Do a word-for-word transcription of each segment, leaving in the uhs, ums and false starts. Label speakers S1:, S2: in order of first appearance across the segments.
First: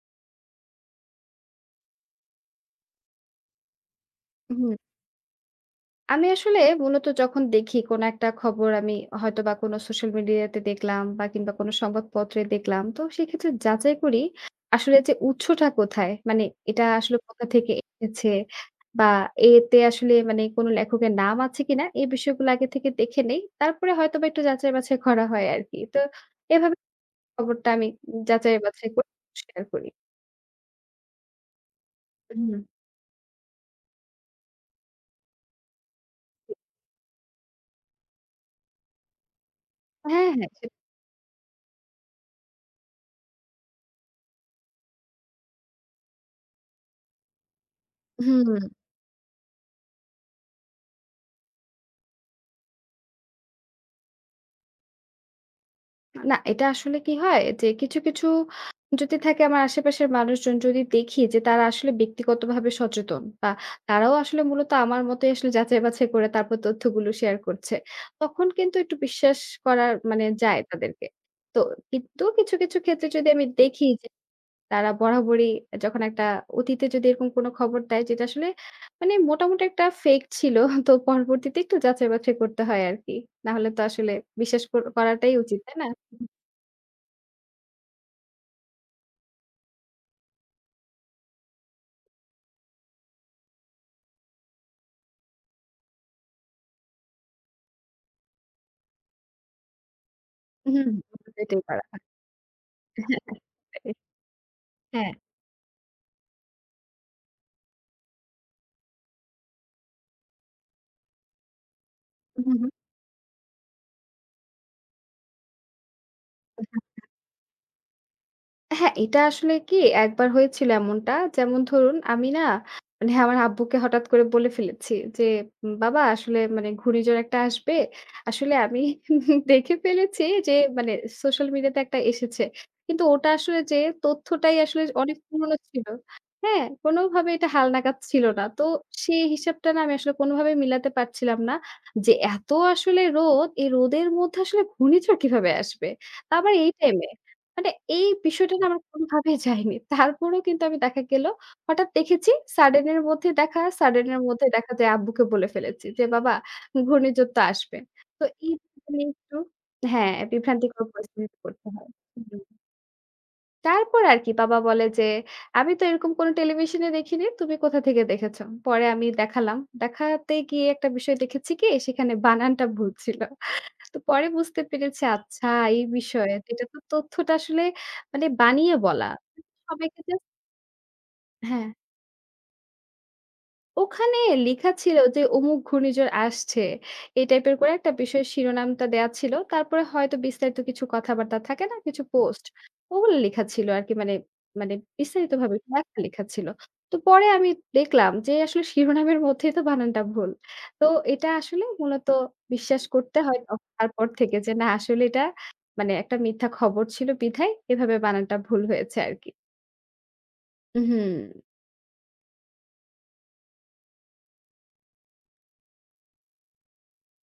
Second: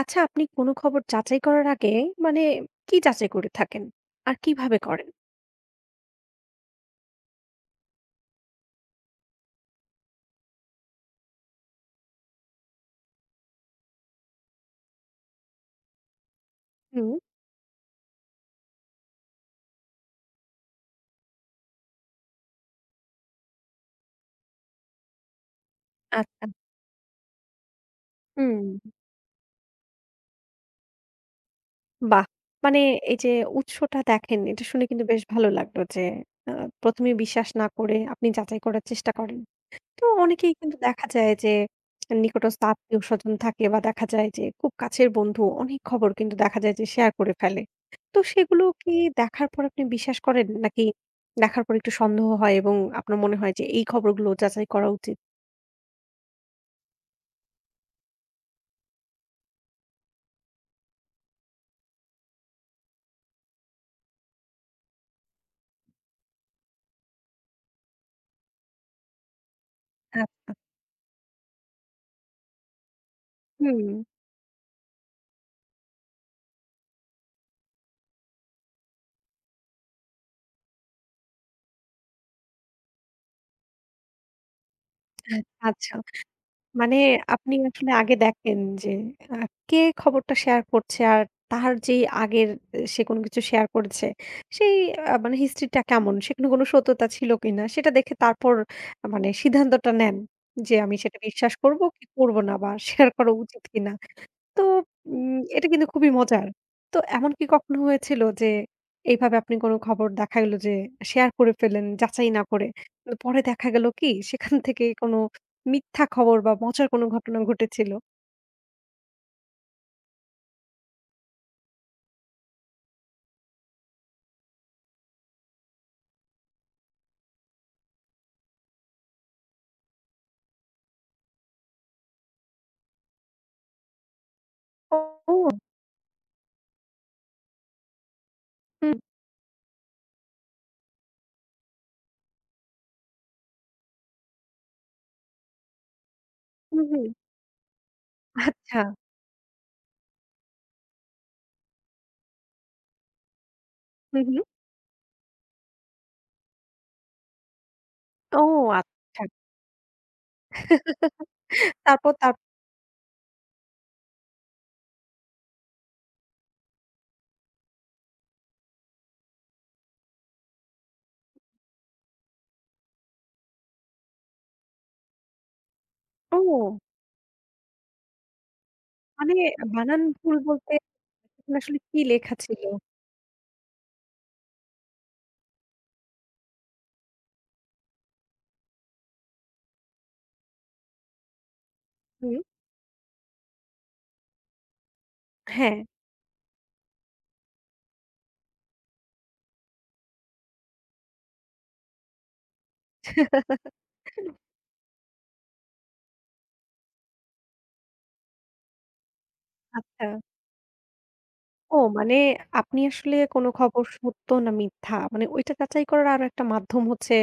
S1: আচ্ছা, আপনি কোনো খবর যাচাই করার আগে মানে কি যাচাই করে থাকেন? আর
S2: হুম,
S1: কিভাবে করেন?
S2: আমি আসলে মূলত যখন দেখি কোনো একটা খবর আমি হয়তোবা কোনো সোশ্যাল মিডিয়াতে দেখলাম বা কিংবা কোনো সংবাদপত্রে দেখলাম, তো সেক্ষেত্রে যাচাই করি আসলে যে উৎসটা কোথায়? মানে এটা
S1: হুম।
S2: আসলে কোথা থেকে এসেছে বা এতে আসলে মানে কোনো লেখকের নাম আছে কিনা? এই বিষয়গুলো আগে থেকে দেখে নেই। তারপরে হয়তোবা একটু যাচাই-বাছাই করা হয় আরকি। তো
S1: আচ্ছা।
S2: এভাবে খবরটা আমি
S1: হুম,
S2: যাচাই-বাছাই করে শেয়ার করি।
S1: বাহ!
S2: হুম।
S1: মানে এই যে উৎসটা দেখেন এটা শুনে কিন্তু বেশ ভালো লাগলো যে আ প্রথম এ বিশ্বাস না করে আপনি যাচাই করার চেষ্টা করেন। তো
S2: হ্যাঁ, হ্যাঁ।
S1: অনেকেই
S2: সে
S1: কিন্তু দেখা যায় যে নিকটস্থ আত্মীয়-স্বজন থাকে বা দেখা যায় যে খুব কাছের বন্ধু অনেক খবর কিন্তু দেখা যায় যে শেয়ার করে ফেলে। তো
S2: হুম।
S1: সেগুলো কি দেখার পর আপনি বিশ্বাস করেন? নাকি দেখার পর একটু সন্দেহ হয় এবং আপনার মনে হয় যে এই খবরগুলো যাচাই করা উচিত?
S2: না, এটা আসলে কি হয় যে কিছু, কিছু যদি থাকে আমার আশেপাশের মানুষজন যদি দেখি যে তারা আসলে ব্যক্তিগতভাবে সচেতন বা তারাও আসলে মূলত আমার মতোই আসলে যাচাই-বাছাই করে তারপর তথ্যগুলো শেয়ার করছে। তখন কিন্তু একটু বিশ্বাস করার মানে
S1: আচ্ছা।
S2: যায় তাদেরকে। তো কিন্তু কিছু, কিছু ক্ষেত্রে যদি আমি
S1: হুম,
S2: দেখি যে তারা বরাবরই যখন একটা অতীতে যদি এরকম কোনো খবর দেয় যেটা আসলে মানে মোটামুটি একটা ফেক ছিল তো পরবর্তীতে একটু যাচাই-বাছাই করতে হয় আরকি। নাহলে তো আসলে বিশ্বাস কর করাটাই
S1: হ্যাঁ।
S2: উচিত, তাই না?
S1: আচ্ছা। মানে আপনি আসলে আগে দেখেন যে আ কে খবরটা শেয়ার করছে আর তার যেই আগের আহ, সে কোনো কিছু শেয়ার করেছে সেই আ মানে হিস্ট্রিটা কেমন, সেখানে কোনো সত্যতা ছিল কিনা সেটা দেখে তারপর আহ, মানে সিদ্ধান্তটা নেন যে
S2: হুম,
S1: আমি
S2: হুম।
S1: সেটা বিশ্বাস
S2: যেতেই
S1: করব
S2: পারা।
S1: কি করব না বা শেয়ার করা উচিত কিনা।
S2: হ্যাঁ,
S1: তো
S2: হ্যাঁ।
S1: উম এটা কিন্তু খুবই মজার। তো এমন কি কখনো হয়েছিল যে এইভাবে আপনি কোনো খবর দেখা গেল যে শেয়ার করে ফেললেন যাচাই না
S2: হু,
S1: করে।
S2: হু।
S1: কিন্তু পরে দেখা গেল কি সেখান থেকে কোনো মিথ্যা খবর বা মজার কোনো ঘটনা ঘটেছিল?
S2: হ্যাঁ, এটা আসলে কি একবার হয়েছিল এমনটা। যেমন ধরুন আমি না মানে আমার আব্বুকে হঠাৎ করে বলে ফেলেছি যে, উম "বাবা আসলে মানে ঘূর্ণিঝড় একটা আসবে। আসলে আমি দেখে ফেলেছি যে মানে সোশ্যাল মিডিয়াতে একটা এসেছে।" কিন্তু ওটা আসলে যে তথ্যটাই আসলে অনেক
S1: ও!
S2: পুরনো ছিল। হ্যাঁ? কোনোভাবে এটা হালনাগাদ ছিল না। তো
S1: হুম,
S2: সেই হিসাবটা না আমি আসলে কোনোভাবে মিলাতে পারছিলাম না। যে এত আসলে রোদ, এই রোদের মধ্যে আসলে ঘূর্ণিঝড় কিভাবে আসবে? তা আবার এই
S1: হুম, হুম।
S2: টাইমে। মানে এই বিষয়টা না
S1: আচ্ছা।
S2: আমার কোনভাবেই যায়নি। তারপরেও কিন্তু আমি দেখা গেল হঠাৎ দেখেছি সাডেন এর মধ্যে দেখা, সাডেন
S1: হুম,
S2: এর
S1: হুম।
S2: মধ্যে দেখা যায় আব্বুকে বলে ফেলেছি যে, "বাবা ঘূর্ণিঝড় তো আসবে।" তো
S1: ও,
S2: এই নিয়ে
S1: আচ্ছা।
S2: একটু হ্যাঁ, বিভ্রান্তিকর পরিস্থিতিতে পড়তে হয়।
S1: তারপর, তার
S2: হুম। তারপর আর কি বাবা বলে যে, "আমি তো এরকম কোনো টেলিভিশনে দেখিনি। তুমি কোথা থেকে দেখেছ?" পরে আমি দেখালাম। দেখাতে গিয়ে একটা বিষয় দেখেছি কি সেখানে বানানটা ভুল ছিল। তো পরে বুঝতে পেরেছি আচ্ছা এই বিষয়ে। এটা তো
S1: ও
S2: তথ্যটা আসলে মানে বানিয়ে বলা।
S1: মানে বানান
S2: সবাইকে জাস্ট
S1: ভুল বলতে সেখানে
S2: হ্যাঁ।
S1: আসলে কি লেখা ছিল?
S2: ওখানে লেখা ছিল যে অমুক ঘূর্ণিঝড় আসছে। এই টাইপের করে একটা বিষয় শিরোনামটা দেয়া ছিল। তারপরে হয়তো বিস্তারিত কিছু কথাবার্তা থাকে না? কিছু
S1: হুম,
S2: পোস্ট। ওগুলো লেখা ছিল আরকি মানে, মানে বিস্তারিতভাবে
S1: হ্যাঁ।
S2: ব্যাখ্যা লেখা ছিল। তো পরে আমি দেখলাম যে আসলে শিরোনামের মধ্যেই তো বানানটা ভুল। তো এটা আসলে মূলত বিশ্বাস করতে হয় ত তারপর থেকে যে না আসলে এটা মানে একটা মিথ্যা খবর ছিল বিধায় এভাবে বানানটা ভুল হয়েছে আরকি।
S1: আচ্ছা।
S2: হুম।
S1: ও মানে আপনি আসলে কোনো খবর সত্য না মিথ্যা মানে ওইটা যাচাই করার আরো একটা মাধ্যম হচ্ছে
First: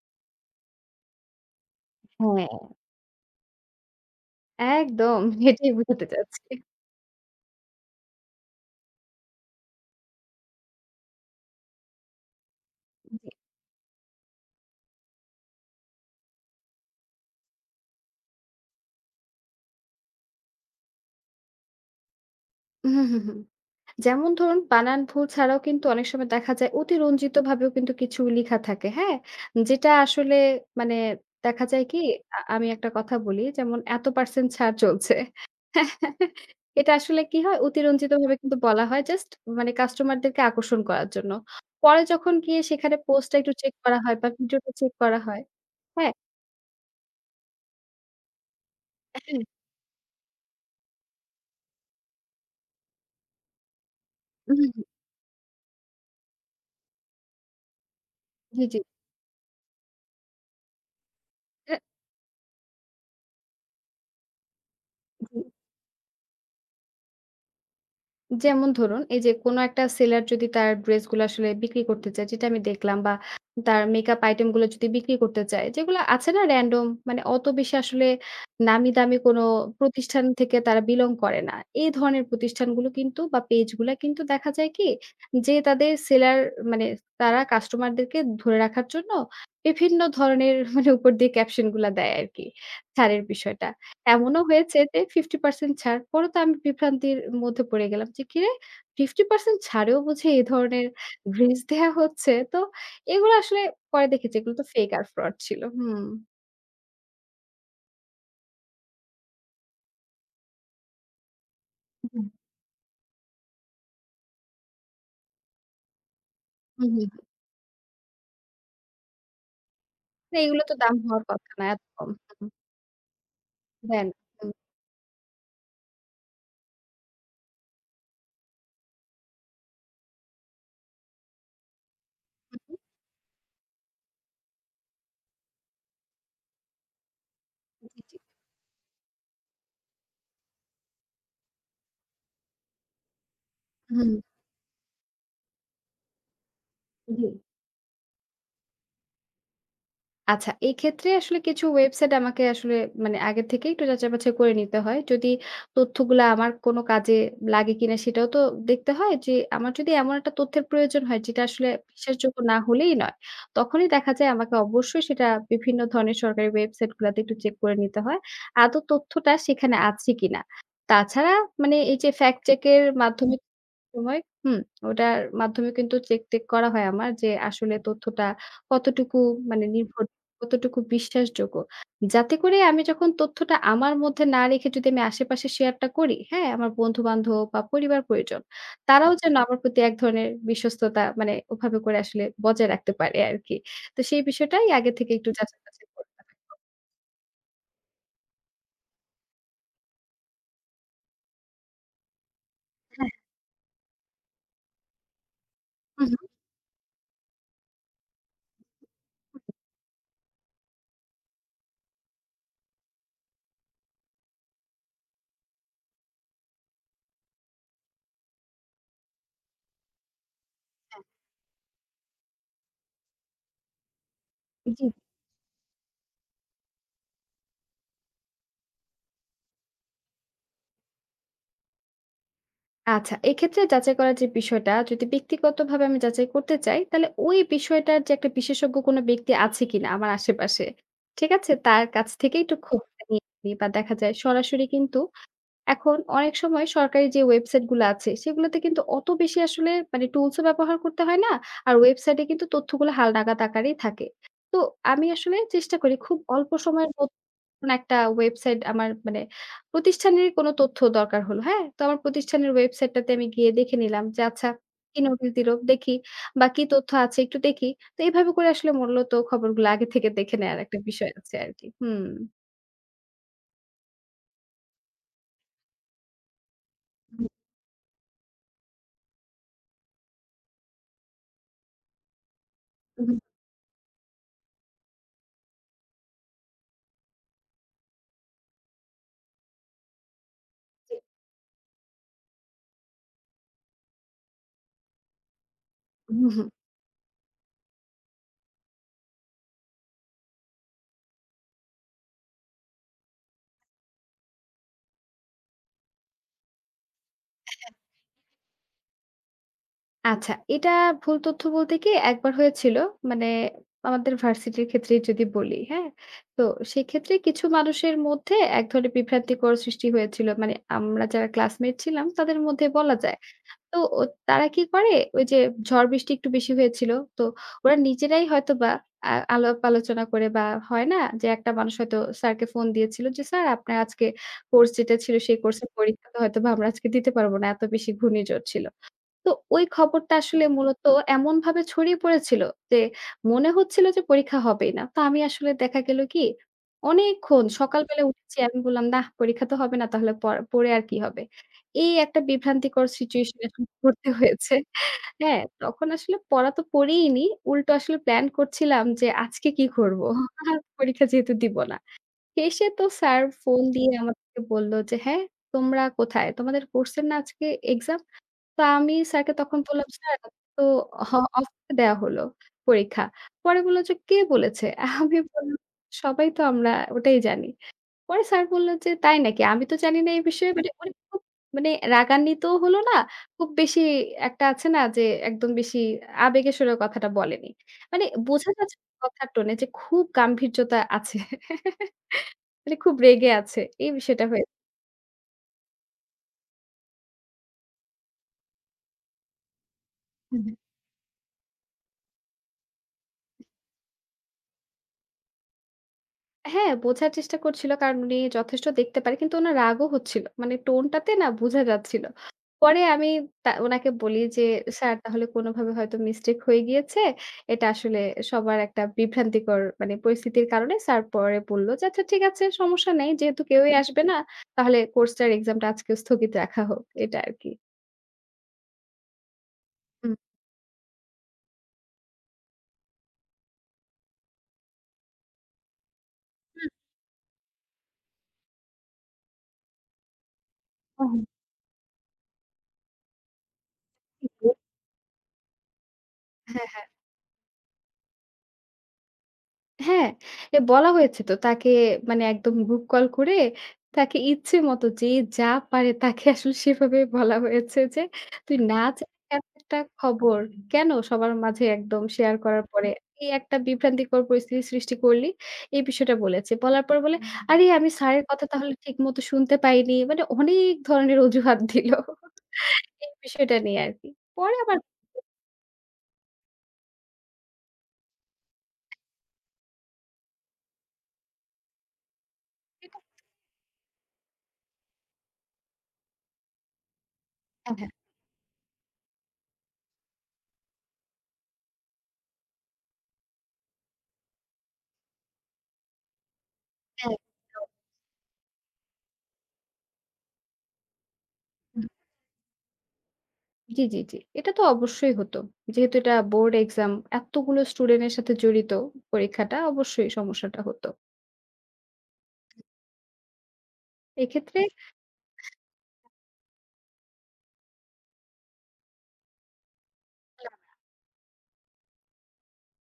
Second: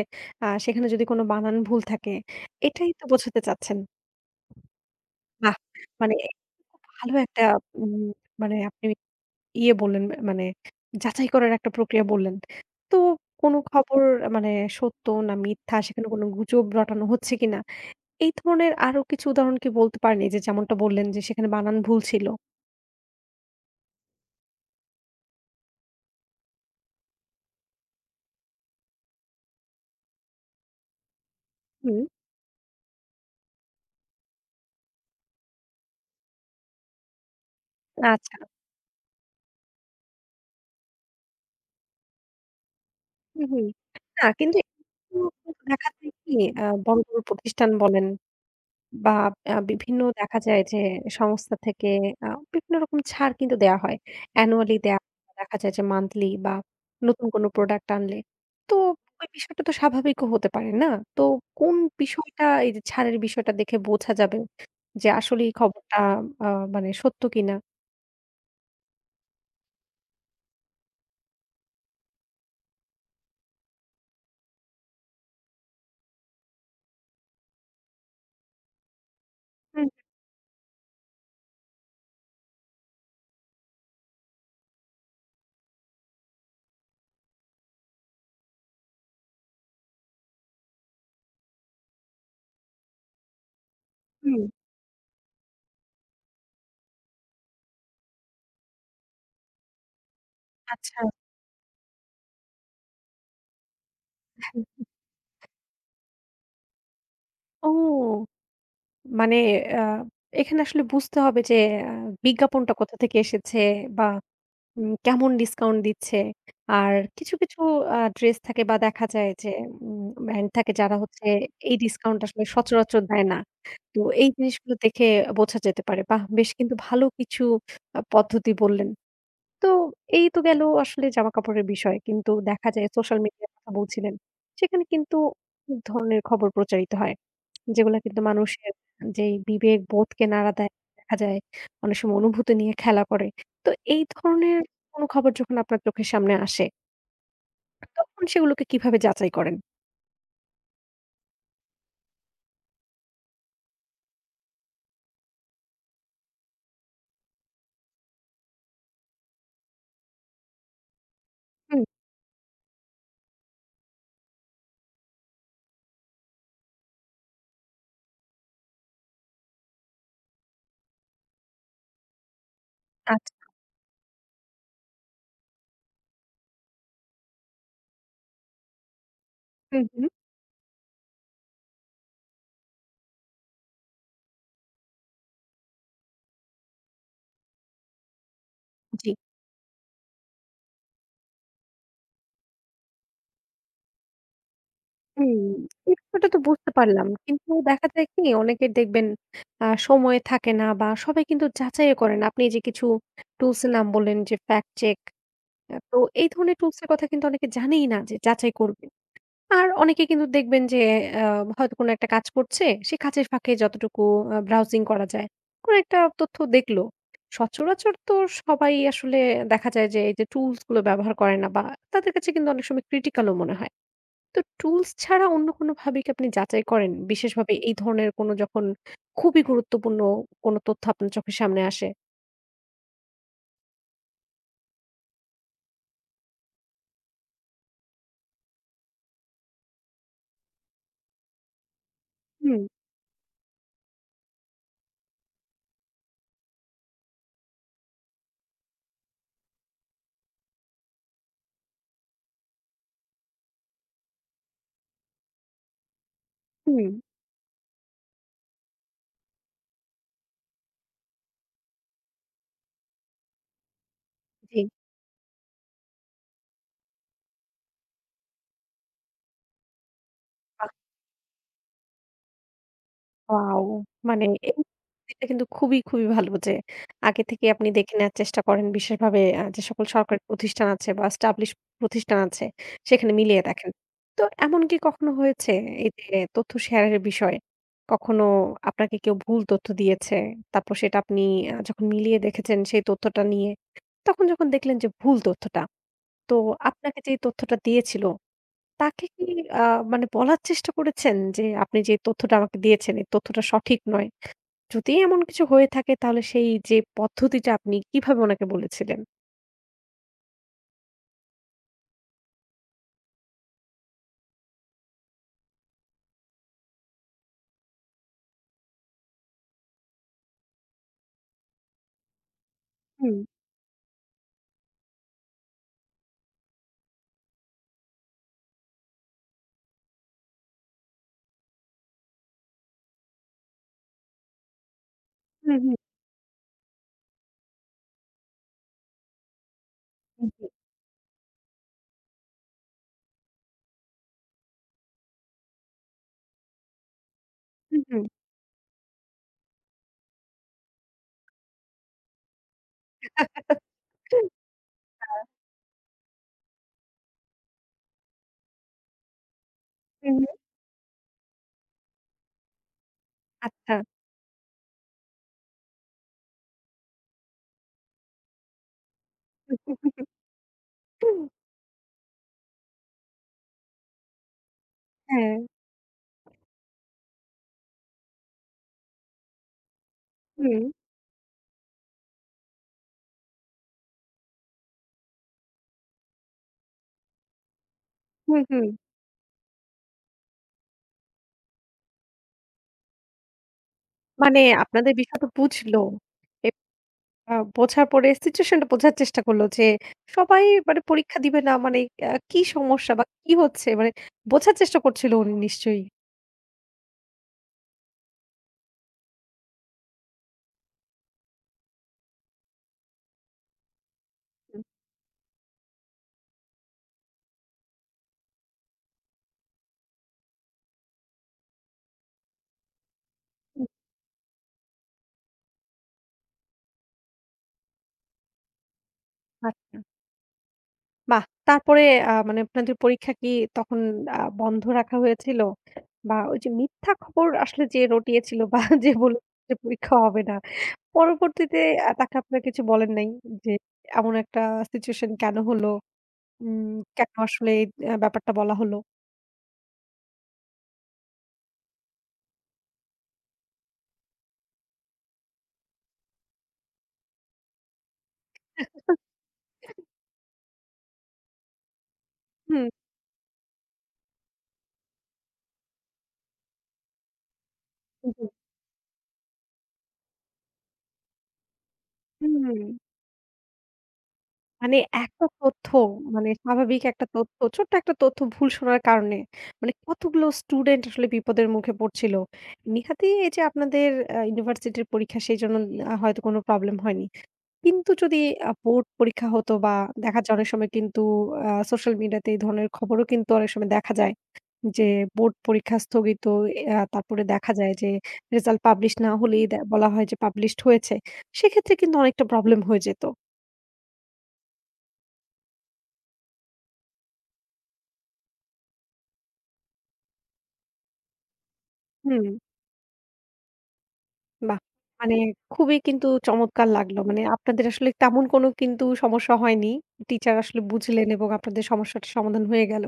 S1: আ সেখানে যদি কোনো বানান ভুল থাকে।
S2: হ্যাঁ।
S1: এটাই তো বোঝাতে চাচ্ছেন।
S2: একদম
S1: বাহ!
S2: এটাই বোঝাতে
S1: মানে
S2: চাচ্ছি।
S1: খুব ভালো একটা উম মানে আপনি ইয়ে বললেন, মানে যাচাই করার একটা প্রক্রিয়া বললেন। তো কোনো খবর মানে সত্য না মিথ্যা সেখানে কোনো গুজব রটানো হচ্ছে কিনা, এই ধরনের আরো কিছু উদাহরণ কি বলতে পারেন? এই যে যেমনটা বললেন যে সেখানে বানান ভুল ছিল।
S2: হুম, হুম, হুম। যেমন ধরুন বানান ভুল ছাড়াও কিন্তু অনেক সময় দেখা যায় অতিরঞ্জিত ভাবেও কিন্তু কিছু লিখা থাকে, হ্যাঁ? যেটা আসলে মানে দেখা যায় কি
S1: হুম।
S2: আ আমি একটা কথা বলি যেমন এত% ছাড় চলছে। এটা আসলে কি হয় অতিরঞ্জিতভাবে
S1: আচ্ছা।
S2: কিন্তু বলা হয় জাস্ট মানে কাস্টমারদেরকে আকর্ষণ করার জন্য। পরে যখন গিয়ে সেখানে পোস্টটা
S1: হুম,
S2: একটু
S1: হুম।
S2: চেক করা হয়
S1: না
S2: বা
S1: কিন্তু
S2: ভিডিওটা চেক করা হয়,
S1: দেখা যায়
S2: হ্যাঁ?
S1: কি আ বড়, বড় প্রতিষ্ঠান বলেন বা
S2: হ্যাঁ,
S1: আ বিভিন্ন দেখা যায় যে সংস্থা থেকে আ বিভিন্ন রকম ছাড় কিন্তু দেয়া হয়।
S2: হুম,
S1: annually
S2: হুম,
S1: দেয়া দেখা যায় যে monthly বা নতুন কোনো প্রোডাক্ট আনলে।
S2: জি,
S1: তো
S2: জি।
S1: ওই বিষয়টা তো স্বাভাবিকও হতে পারে, না? তো কোন বিষয়টা, এই যে ছাড়ের বিষয়টা দেখে বোঝা যাবে যে
S2: হ্যাঁ,
S1: আসলেই খবরটা আ মানে সত্য কিনা?
S2: যেমন ধরুন, এই যে কোনো একটা সেলার যদি তার ড্রেসগুলো আসলে বিক্রি করতে চায়, যেটা আমি দেখলাম বা তার মেকআপ আইটেম গুলো যদি বিক্রি করতে চায়, যেগুলো আছে না র‍্যান্ডম মানে অত বেশি আসলে নামি দামি কোনো
S1: হুম,
S2: প্রতিষ্ঠান থেকে তারা বিলং করে না। এই ধরনের প্রতিষ্ঠানগুলো কিন্তু বা পেজগুলা কিন্তু দেখা যায় কি যে তাদের সেলার মানে তারা কাস্টমারদেরকে ধরে রাখার জন্য বিভিন্ন ধরনের মানে উপর দিয়ে ক্যাপশন গুলা দেয় আরকি ছাড়ের বিষয়টা।
S1: হুম।
S2: এমনও হয়েছে যে পঞ্চাশ পার্সেন্ট ছাড়। পরে তো আমি বিভ্রান্তির মধ্যে পড়ে গেলাম যে, "কিরে পঞ্চাশ পার্সেন্ট ছাড়েও বুঝি এই ধরনের
S1: আচ্ছা।
S2: গ্রিজ দেয়া হচ্ছে?" তো এগুলো আসলে পরে দেখেছি এগুলো তো ফেক আর ফ্রড ছিল। হুম।
S1: ও! মানে আ এখানে আসলে বুঝতে হবে যে আ
S2: হুম।
S1: বিজ্ঞাপনটা কোথা থেকে এসেছে বা উম কেমন ডিসকাউন্ট দিচ্ছে।
S2: হুম,
S1: আর
S2: হুম।
S1: কিছু, কিছু আ ড্রেস থাকে বা দেখা যায় যে উম
S2: না
S1: ব্র্যান্ড
S2: এগুলো
S1: থাকে
S2: তো দাম
S1: যারা
S2: হওয়ার
S1: হচ্ছে
S2: কথা না
S1: এই
S2: এত কম।
S1: ডিসকাউন্ট আসলে
S2: হুম,
S1: সচরাচর দেয় না। তো
S2: দেয় না।
S1: এই
S2: হুম,
S1: জিনিসগুলো দেখে বোঝা যেতে পারে। বাহ! বেশ কিন্তু ভালো কিছু আ পদ্ধতি বললেন। তো এই তো গেল আসলে জামাকাপড়ের বিষয়। কিন্তু
S2: হুম,
S1: দেখা
S2: হুম।
S1: যায় সোশ্যাল মিডিয়ার কথা বলছিলেন। সেখানে কিন্তু অনেক ধরনের খবর প্রচারিত হয়, যেগুলা
S2: জি, জি।
S1: কিন্তু মানুষের যেই বিবেক বোধকে নাড়া দেয়, দেখা যায় অনেক সময় অনুভূতি নিয়ে খেলা করে। তো এই
S2: হুম,
S1: ধরনের কোনো খবর যখন আপনার চোখের সামনে আসে,
S2: জি।
S1: তখন সেগুলোকে কিভাবে যাচাই করেন?
S2: আচ্ছা, এক্ষেত্রে আসলে কিছু ওয়েবসাইট আমাকে আসলে মানে আগে থেকে একটু যাচাই-বাছাই করে নিতে হয়। যদি তথ্যগুলা আমার কোনো কাজে লাগে কিনা সেটাও তো দেখতে হয় যে, আমার যদি এমন একটা তথ্যের প্রয়োজন হয় যেটা আসলে
S1: হুম,
S2: বিশ্বাসযোগ্য না হলেই নয়, তখনই দেখা যায় আমাকে অবশ্যই সেটা বিভিন্ন ধরনের সরকারি ওয়েবসাইটগুলাতে একটু চেক করে নিতে হয়। আদৌ তথ্যটা সেখানে আছে কিনা। তাছাড়া মানে এই যে ফ্যাক্ট চেকের
S1: আচ্ছা।
S2: মাধ্যমে সময় হুম, ওটার মাধ্যমে কিন্তু চেক-টেক করা হয় আমার যে আসলে তথ্যটা কতটুকু মানে
S1: হুম,
S2: নির্ভর
S1: হুম।
S2: কতটুকু বিশ্বাসযোগ্য। যাতে করে আমি যখন তথ্যটা আমার মধ্যে না রেখে যদি আমি আশেপাশে শেয়ারটা করি, হ্যাঁ? আমার বন্ধু-বান্ধব বা পরিবার-পরিজন,
S1: জি।
S2: তারাও যেন আমার প্রতি এক ধরনের বিশ্বস্ততা মানে ওভাবে করে আসলে বজায় রাখতে পারে আরকি। তো সেই বিষয়টাই আগে থেকে একটু
S1: হুম,
S2: যাচাই-বাছাই
S1: এই
S2: করতে
S1: ব্যাপারটা
S2: হবে।
S1: তো বুঝতে পারলাম। কিন্তু দেখা যায় কি অনেকের দেখবেন আ সময় থাকে না বা সবাই কিন্তু যাচাইও করে না। আপনি এই যে কিছু
S2: হ্যাঁ।
S1: টুলস এর নাম বললেন যে ফ্যাক্ট চেক। আ তো
S2: হু, হু।
S1: এই ধরনের টুলস এর কথা কিন্তু অনেকে জানেই না যে যাচাই করবে। আর অনেকে কিন্তু দেখবেন যে আ হয়তো কোনো একটা কাজ করছে, সে কাজের ফাঁকে যতটুকু আ ব্রাউজিং করা যায়, কোনো একটা তথ্য দেখলো। সচরাচর তো সবাই আসলে দেখা যায় যে এই যে টুলস গুলো
S2: হ্যাঁ।
S1: ব্যবহার করে না বা তাদের কাছে কিন্তু অনেক সময় ক্রিটিক্যাল ও মনে হয়। তো
S2: জি,
S1: টুলস
S2: জি।
S1: ছাড়া অন্য কোনোভাবে কি আপনি যাচাই করেন? বিশেষভাবে এই ধরনের কোনো যখন খুবই গুরুত্বপূর্ণ কোনো তথ্য আপনার চোখের সামনে আসে?
S2: আচ্ছা, এক্ষেত্রে যাচাই করার যে বিষয়টা, যদি ব্যক্তিগতভাবে আমি যাচাই করতে চাই, তাহলে ওই বিষয়টার যে একটা বিশেষজ্ঞ কোনো ব্যক্তি আছে কিনা আমার আশেপাশে, ঠিক আছে? তার কাছ থেকে একটু
S1: হুম,
S2: খোঁজটা নিয়ে নিই বা দেখা যায় সরাসরি কিন্তু এখন অনেক সময় সরকারি যে ওয়েবসাইটগুলো আছে, সেগুলোতে কিন্তু অত বেশি আসলে মানে টুলসও ব্যবহার করতে হয় না। আর ওয়েবসাইটে কিন্তু তথ্যগুলো হালনাগাদ আকারেই থাকে। তো আমি আসলে চেষ্টা করি খুব অল্প সময়ের
S1: হুম।
S2: মধ্যে কোন একটা ওয়েবসাইট আমার মানে প্রতিষ্ঠানের কোন তথ্য দরকার হলো, হ্যাঁ? তো আমার প্রতিষ্ঠানের ওয়েবসাইটটাতে আমি গিয়ে দেখে নিলাম যে আচ্ছা
S1: জি।
S2: কি
S1: বাহ!
S2: নোটিশ দিল দেখি বা কি তথ্য আছে একটু দেখি। তো এভাবে করে আসলে মূলত খবরগুলো আগে থেকে দেখে নেয়ার একটা বিষয় আছে আরকি। হুম।
S1: ওয়াও! মানে এই এটা কিন্তু খুবই, খুবই ভালো যে আগে থেকে আপনি দেখে নেয়ার চেষ্টা করেন। বিশেষভাবে আ যে সকল সরকারি প্রতিষ্ঠান আছে বা established প্রতিষ্ঠান আছে
S2: হুম,
S1: সেখানে
S2: হুম,
S1: মিলিয়ে দেখেন। তো এমন কি কখনো হয়েছে এই যে তথ্য শেয়ারের বিষয়ে কখনো আপনাকে কেউ ভুল তথ্য দিয়েছে, তারপর
S2: জি।
S1: সেটা আপনি আ যখন মিলিয়ে দেখেছেন সেই তথ্যটা নিয়ে, তখন যখন দেখলেন যে ভুল তথ্যটা,
S2: হুম,
S1: তো
S2: হুম।
S1: আপনাকে যেই তথ্যটা দিয়েছিল তাকে কি আ মানে বলার চেষ্টা করেছেন যে, আপনি যে তথ্যটা আমাকে দিয়েছেন, এই তথ্যটা সঠিক নয়? যদি এমন কিছু হয়ে থাকে তাহলে সেই যে পদ্ধতিটা আপনি কিভাবে উনাকে বলেছিলেন?
S2: আচ্ছা, এটা ভুল তথ্য বলতে কি একবার হয়েছিল। মানে আমাদের ভার্সিটির ক্ষেত্রেই যদি বলি, হ্যাঁ? তো সেক্ষেত্রে কিছু মানুষের মধ্যে এক ধরনের বিভ্রান্তিকর সৃষ্টি হয়েছিল। মানে আমরা যারা ক্লাসমেট ছিলাম তাদের মধ্যে বলা
S1: হুম,
S2: যায়। তো ও তারা কি করে ওই যে ঝড় বৃষ্টি একটু বেশি হয়েছিল। তো ওরা নিজেরাই হয়তোবা আ আলাপ আলোচনা করে বা হয় না যে একটা মানুষ হয়তো স্যারকে ফোন দিয়েছিল যে, "স্যার আপনার আজকে কোর্স যেটা ছিল সেই
S1: হুম,
S2: কোর্সের পরীক্ষা তো হয়তোবা আমরা আজকে দিতে পারব না। এত বেশি ঘূর্ণিঝড় ছিল।" তো ওই খবরটা
S1: হুম,
S2: আসলে
S1: জি,
S2: মূলত এমনভাবে ছড়িয়ে পড়েছিল যে মনে হচ্ছিল যে পরীক্ষা হবেই না। তো আমি আসলে দেখা গেল কি অনেকক্ষণ
S1: হুম, হুম।
S2: সকালবেলা উঠেছি আমি বললাম, "নাহ পরীক্ষা তো হবে না তাহলে পড় পড়ে আর কি হবে?" এই একটা বিভ্রান্তিকর সিচুয়েশন এ এখন পড়তে হয়েছে।
S1: হ্যাঁ,
S2: হ্যাঁ, তখন আসলে পড়া তো পড়েইনি। উল্টো আসলে প্ল্যান করছিলাম যে আজকে কি করব?
S1: হুম, হুম।
S2: আর পরীক্ষা যেহেতু দিব না। শেষে তো স্যার ফোন
S1: আচ্ছা।
S2: দিয়ে আমাদেরকে বলল যে, "হ্যাঁ, তোমরা কোথায়? তোমাদের কোর্সের না আজকে এক্সাম?" তো আমি স্যারকে তখন বললাম, "স্যার তো হ অফিসে দেয়া হলো পরীক্ষা।" পরে বলল যে, "কে বলেছে?" আমি
S1: হ্যাঁ।
S2: বললাম, "সবাই তো আমরা ওটাই জানি।" পরে স্যার বলল যে, "তাই নাকি? আমি তো জানি না এই বিষয়ে।"
S1: হুম,
S2: মানে উনি খুব মানে রাগান্বিতও হলো না, খুব বেশি একটা আছে না যে একদম বেশি আবেগের সুরে কথাটা বলেনি। মানে
S1: হুম,
S2: বোঝা
S1: হুম।
S2: যাচ্ছে কথার টোনে যে খুব গাম্ভীর্যতা আছে। মানে খুব রেগে আছে। এই বিষয়টা
S1: মানে আপনাদের বিষয়টা বুঝলো। এব আ বোঝার পরে সিচুয়েশনটা বোঝার চেষ্টা করলো যে, সবাই
S2: হয়েছে।
S1: মানে পরীক্ষা দিবে না মানে আ কি সমস্যা বা কি হচ্ছে? মানে বোঝার চেষ্টা করছিল উনি নিশ্চয়ই।
S2: হ্যাঁ, বোঝার চেষ্টা করছিল কারণ উনি যথেষ্ট দেখতে পারে। কিন্তু উনার রাগও হচ্ছিল। মানে টোনটাতে না বোঝা যাচ্ছিল। পরে আমি তা উনাকে বলি যে, "স্যার তাহলে কোনভাবে হয়তো মিস্টেক হয়ে গিয়েছে। এটা আসলে সবার একটা বিভ্রান্তিকর মানে পরিস্থিতির কারণে স্যার পরে বলল যে, 'আচ্ছা ঠিক আছে সমস্যা নেই। যেহেতু
S1: হুম,
S2: কেউই আসবে না তাহলে কোর্সটার এক্সামটা আজকে স্থগিত রাখা হোক।' এটা আরকি।
S1: আচ্ছা।
S2: হুম।
S1: বাহ! তারপরে আ মানে আপনাদের পরীক্ষা কি তখন আ বন্ধ রাখা হয়েছিল? বা ওই যে
S2: হুম।
S1: মিথ্যা খবর আসলে যে রটিয়েছিল বা যে বলে যে পরীক্ষা হবে না,
S2: ওহ!
S1: পরবর্তীতে আ তাকে আপনারা কিছু বলেন নাই? যে এমন একটা সিচুয়েশন কেন হলো?
S2: হ্যাঁ,
S1: উম
S2: হ্যাঁ।
S1: কেন আসলে এই আ ব্যাপারটা বলা হলো?
S2: হ্যাঁ, এ বলা হয়েছে তো তাকে মানে একদম গ্রুপ কল করে তাকে ইচ্ছে মতো যে যা পারে তাকে আসলে সেভাবে বলা হয়েছে যে, "তুই নাচ এমন একটা খবর কেন সবার মাঝে একদম শেয়ার করার
S1: হুম,
S2: পরে এই একটা বিভ্রান্তিকর পরিস্থিতি সৃষ্টি করলি?" এই বিষয়টা বলেছে। বলার পর বলে, "আরে আমি স্যারের
S1: জি।
S2: কথা তাহলে ঠিকমতো শুনতে পাইনি।" মানে অনেক ধরনের অজুহাত দিল।
S1: হুম।
S2: এই বিষয়টা নিয়ে আরকি। পরে
S1: মানে
S2: আবার
S1: একটা তথ্য, মানে স্বাভাবিক একটা তথ্য, ছোট্ট একটা তথ্য ভুল শোনার কারণে মানে কতগুলো স্টুডেন্ট আসলে বিপদের মুখে পড়ছিল। নিহাতি এই যে আপনাদের আ ইউনিভার্সিটির পরীক্ষা সেইজন্য আ হয়তো কোনো প্রবলেম হয়নি।
S2: হ্যাঁ,
S1: কিন্তু যদি আ বোর্ড পরীক্ষা হতো বা দেখা যায় অনেক সময় কিন্তু আ সোশ্যাল মিডিয়াতে এই ধরনের খবরও কিন্তু অনেক সময় দেখা যায় যে বোর্ড পরীক্ষা স্থগিত, আ
S2: হ্যাঁ,
S1: তারপরে দেখা
S2: একদম।
S1: যায় যে রেজাল্ট পাবলিশ না হলেই দে বলা হয় যে পাবলিশড হয়েছে। সেক্ষেত্রে কিন্তু অনেকটা প্রবলেম হয়ে যেত।
S2: জি, জি, জি। এটা তো অবশ্যই হতো। যেহেতু এটা বোর্ড এক্সাম, এতগুলো স্টুডেন্টের সাথে জড়িত পরীক্ষাটা, অবশ্যই সমস্যাটা হতো।
S1: হুম। বাহ!
S2: এক্ষেত্রে
S1: মানে খুবই কিন্তু চমৎকার লাগলো। মানে আপনাদের আসলে তেমন কোনো কিন্তু সমস্যা হয়নি। টিচার আসলে বুঝলেন এবং আপনাদের সমস্যাটা সমাধান হয়ে গেল।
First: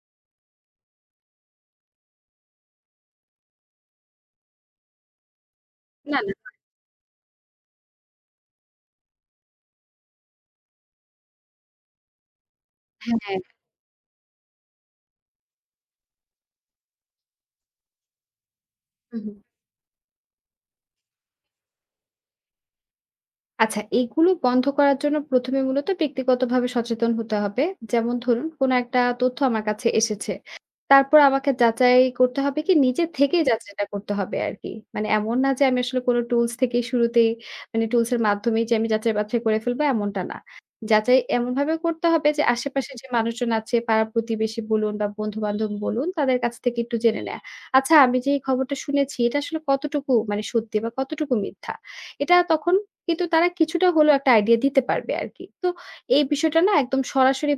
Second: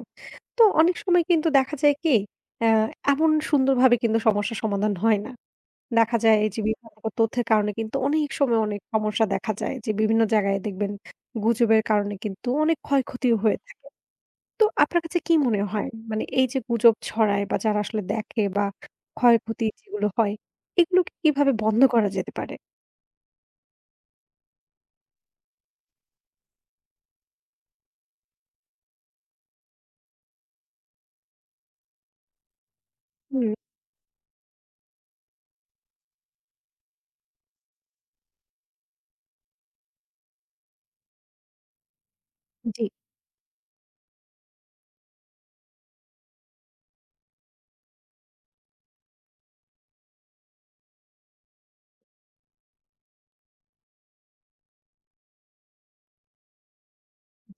S1: তো অনেক সময় কিন্তু দেখা যায় কি অ্যা এমন সুন্দরভাবে কিন্তু সমস্যার সমাধান হয় না। দেখা
S2: না, না
S1: যায় এই যে বিভ্রান্তিকর তথ্যের কারণে কিন্তু অনেক সময় অনেক সমস্যা দেখা যায় যে বিভিন্ন জায়গায় দেখবেন গুজবের কারণে কিন্তু অনেক ক্ষয়ক্ষতিও
S2: হ্যাঁ,
S1: হয়ে থাকে। তো আপনার কাছে কি মনে হয়? মানে এই যে গুজব ছড়ায় বা যারা আসলে দেখে বা
S2: হু, হু।
S1: ক্ষয়ক্ষতি যেগুলো হয়, এগুলোকে কিভাবে বন্ধ করা যেতে পারে?
S2: আচ্ছা, এগুলো বন্ধ করার জন্য প্রথম এ মূলত ব্যক্তিগতভাবে সচেতন হতে হবে। যেমন ধরুন, কোনো একটা তথ্য আমার কাছে এসেছে। তারপর আমাকে যাচাই করতে হবে কি নিজে থেকেই
S1: হুম,
S2: হুম। যাচাইটা করতে হবে আরকি। মানে এমন না যে আমি আসলে কোনো টুলস থেকেই শুরুতেই মানে টুলস এর মাধ্যমেই যে আমি যাচাই-বাছাই করে ফেলবো এমনটা না। যাচাই এমনভাবে করতে হবে যে
S1: জি,
S2: আশেপাশে যে মানুষজন আছে পাড়া-প্রতিবেশী বলুন বা বন্ধু-বান্ধব বলুন তাদের কাছ থেকে একটু জেনে নেয়া। আচ্ছা আমি যে এই খবরটা শুনেছি এটা আসলে কতটুকু মানে সত্যি বা কতটুকু মিথ্যা? এটা তখন কিন্তু তারা কিছুটা হলেও একটা আইডিয়া দিতে পারবে আরকি। তো এই বিষয়টা না একদম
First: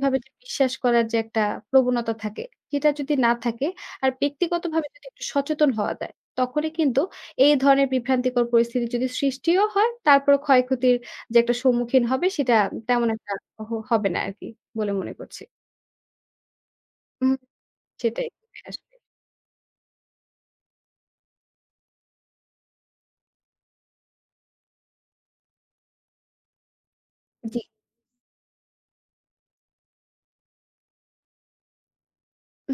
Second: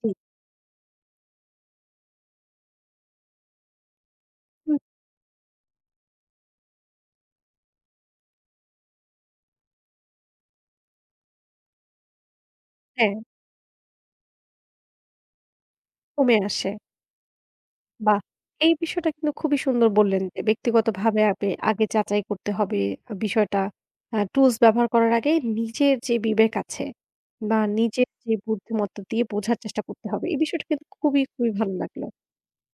S1: জি।
S2: যে বিশ্বাস করার যে একটা প্রবণতা থাকে, সেটা যদি না থাকে আর
S1: হুম,
S2: ব্যক্তিগতভাবে যদি একটু সচেতন হওয়া যায়, তখনই কিন্তু এই ধরনের বিভ্রান্তিকর পরিস্থিতি যদি সৃষ্টিও হয়, তারপরে ক্ষয়ক্ষতির যে একটা সম্মুখীন হবে সেটা তেমন
S1: হ্যাঁ,
S2: একটা হ হবে না আরকি বলে মনে করছি।
S1: কমে আসে।
S2: হুম,
S1: বাহ!
S2: সেটাই
S1: এই
S2: আসলে।
S1: বিষয়টা কিন্তু খুবই সুন্দর বললেন যে ব্যক্তিগতভাবে আপনি আগে যাচাই করতে হবে আ বিষয়টা। আ টুলস ব্যবহার করার আগে নিজের যে বিবেক আছে বা
S2: জি।
S1: নিজের যে বুদ্ধিমত্তা দিয়ে বোঝার চেষ্টা করতে হবে। এই বিষয়টা কিন্তু খুবই, খুবই ভালো লাগলো।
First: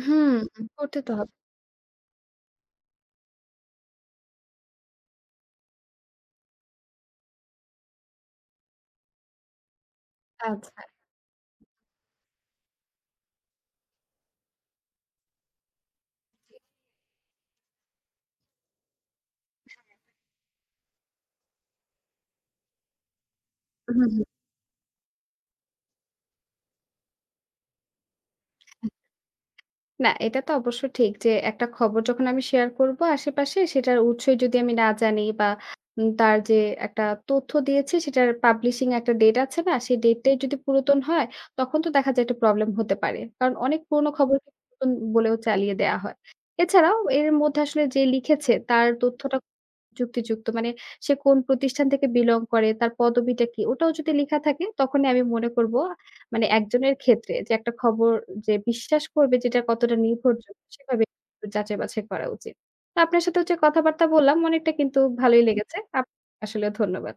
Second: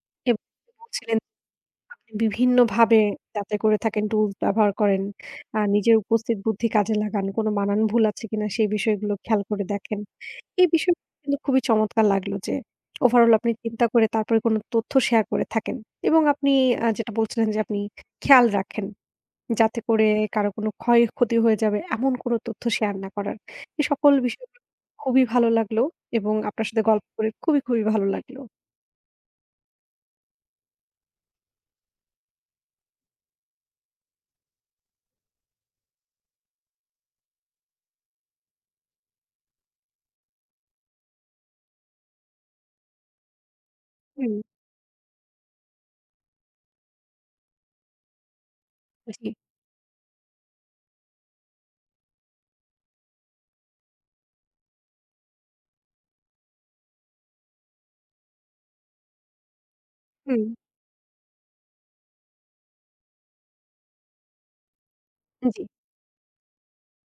S2: হুম,
S1: এবং
S2: করতে তো
S1: বলছিলেন
S2: হবে।
S1: আপনি বিভিন্নভাবে যাচাই করে থাকেন, টুলস ব্যবহার করেন। আ নিজের উপস্থিত বুদ্ধি কাজে লাগান। কোনো বানান ভুল আছে কিনা সেই বিষয়গুলো খেয়াল করে দেখেন। এই
S2: আচ্ছা।
S1: বিষয় কিন্তু খুবই চমৎকার লাগলো যে ওভারঅল আপনি চিন্তা করে তারপরে কোনো তথ্য শেয়ার করে থাকেন এবং আপনি
S2: জি।
S1: আ যেটা বলছিলেন যে আপনি খেয়াল রাখেন
S2: হ্যাঁ।
S1: যাতে করে কারো কোনো ক্ষয়ক্ষতি হয়ে যাবে এমন কোনো তথ্য শেয়ার না করার। এই
S2: হুম,
S1: সকল
S2: হুম।
S1: বিষয়গুলো খুবই ভালো লাগলো এবং আপনার সাথে গল্প করে খুবই, খুবই ভালো লাগলো।
S2: না, এটা তো অবশ্য ঠিক যে একটা খবর যখন আমি শেয়ার করব আশেপাশে সেটার উৎসই যদি আমি না জানি বা উম তার যে একটা তথ্য দিয়েছে সেটার পাবলিশিং একটা ডেট আছে না? সেই ডেটটাই যদি পুরাতন হয় তখন তো দেখা যায় একটা প্রবলেম হতে পারে। কারণ অনেক পুরনো
S1: হুম,
S2: খবর পুরাতন বলেও চালিয়ে দেয়া হয়। এছাড়াও এর মধ্যে আসলে যে লিখেছে তার
S1: জি,
S2: তথ্যটা যুক্তিযুক্ত মানে সে কোন প্রতিষ্ঠান থেকে বিলং করে, তার পদবিটা কি ওটাও যদি লেখা থাকে তখনই আমি মনে করব মানে একজনের ক্ষেত্রে যে একটা খবর যে বিশ্বাস করবে যেটা কতটা
S1: হুম,
S2: নির্ভরযোগ্য সেভাবে একটু যাচাই বাছাই করা উচিত। তো আপনার সাথে হচ্ছে কথাবার্তা বললাম অনেকটা কিন্তু ভালোই
S1: জি।
S2: লেগেছে। আপ আসলে ধন্যবাদ।